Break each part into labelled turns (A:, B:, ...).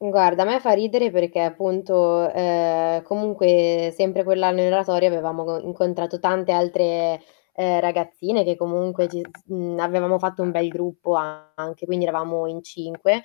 A: Guarda, a me fa ridere perché appunto, uhm, comunque sempre quell'anno in oratorio, avevamo, uhm, incontrato tante altre, uhm, ragazzine, che comunque ci s mhmm, avevamo fatto un bel gruppo anche, quindi eravamo in 5,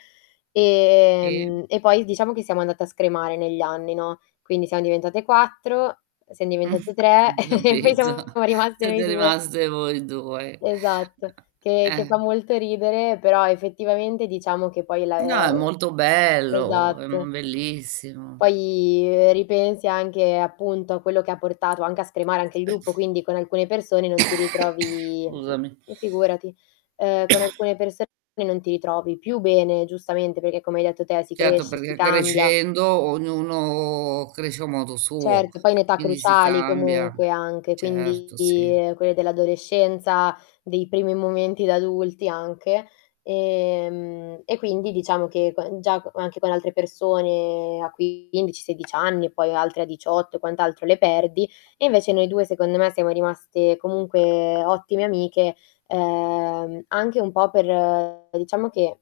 B: Si.
A: ehm, e poi diciamo che siamo andate a scremare negli anni, no, quindi siam diventate 4, siam diventate 3 e poi
B: Capito.
A: siamo rimaste noi
B: Siete
A: 2.
B: rimaste voi 2.
A: Esatto,
B: Uhm,
A: che che fa
B: Eh.
A: molto ridere, però effettivamente diciamo che poi la
B: No, è
A: [unintelligible]
B: molto bello, è mo
A: esatto.
B: bellissimo.
A: Poi, uhm, ripensi anche appunto a quello che ha portato anche a scremare anche il gruppo. Quindi con alcune persone non ti ritrovi
B: Scusami.
A: mhmm, figurati. Uhm, con alcune persone non ti ritrovi più bene, giustamente, perché come hai detto te, si
B: Certo,
A: cresce, si
B: perché
A: cambia.
B: crescendo, ognuno cresce a modo suo,
A: Certo, poi in età
B: quindi si
A: cruciali
B: cambia.
A: comunque anche, quindi,
B: Certo, sì.
A: ehm, quelle dell'adolescenza, dei primi momenti da adulti anche, ehm, e quindi diciamo che quan già anche con altre persone a 15, 16 anni e poi altre a 18 e quant'altro le perdi, e invece noi 2 secondo me siamo rimaste comunque ottime amiche, uhm, anche un po' per, uhm, diciamo che,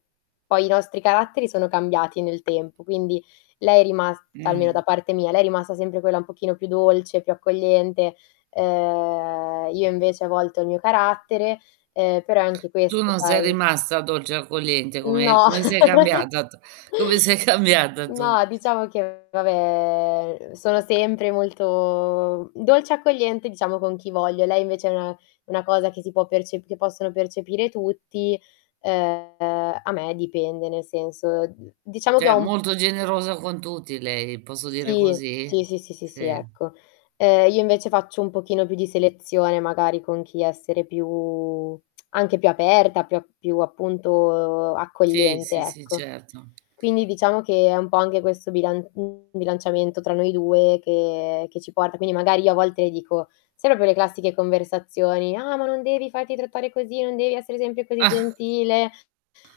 A: poi i nostri caratteri sono cambiati nel tempo, quindi lei è rimas almeno da
B: Mh.
A: parte mia, lei è rimasta sempre quella un pochino più dolce, più accogliente, uhm, io invece a volte ho il mio carattere, uhm, però è anche
B: Tu
A: questo
B: non sei
A: sai.
B: rimasta dolce e accogliente? Come
A: No.
B: come sei cambiata? Come sei cambiata tu?
A: No, diciamo che vabbè, uhm, sono sempre molto dolce, accogliente, diciamo con chi voglio. Lei invece no. Una cosa che si può perce che possono percepire tutti. Uhm, a me dipende, nel senso diciamo che
B: Cioè
A: ho m
B: molto generosa con tutti lei. Posso dire
A: Sì.
B: così?
A: Sì, sì, sì, sì,
B: Sì.
A: ecco. Uhm, io invece faccio un pochino più di selezione, magari con chi essere più anche più aperta, più a più appunto
B: Sì,
A: accogliente,
B: sì, sì,
A: ecco.
B: certo.
A: Quindi diciamo che è un po' anche questo bilan bilanciamento tra noi 2 che che ci porta quindi magari io a volte le dico sono quelle classiche conversazioni, "Ah, ma non devi farti trattare così, non devi essere sempre così gentile."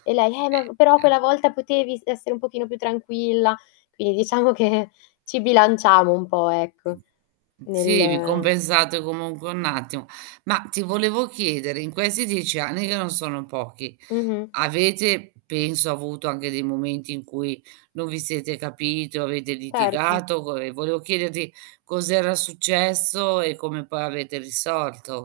A: E lei: "Eh,
B: Ehm,
A: ma però quella
B: ea
A: volta potevi essere un pochino più tranquilla". Quindi diciamo che ci bilanciamo un po', ecco,
B: Sì, vi
A: nel
B: compensate comunque un attimo. Ma ti volevo chiedere, in questi 10 anni, che non sono pochi,
A: Mh-mh.
B: avete penso avuto anche dei momenti in cui non vi siete capiti o avete
A: Certo
B: litigato. Goe volevo chiederti cos'era successo e come poi avete risolto?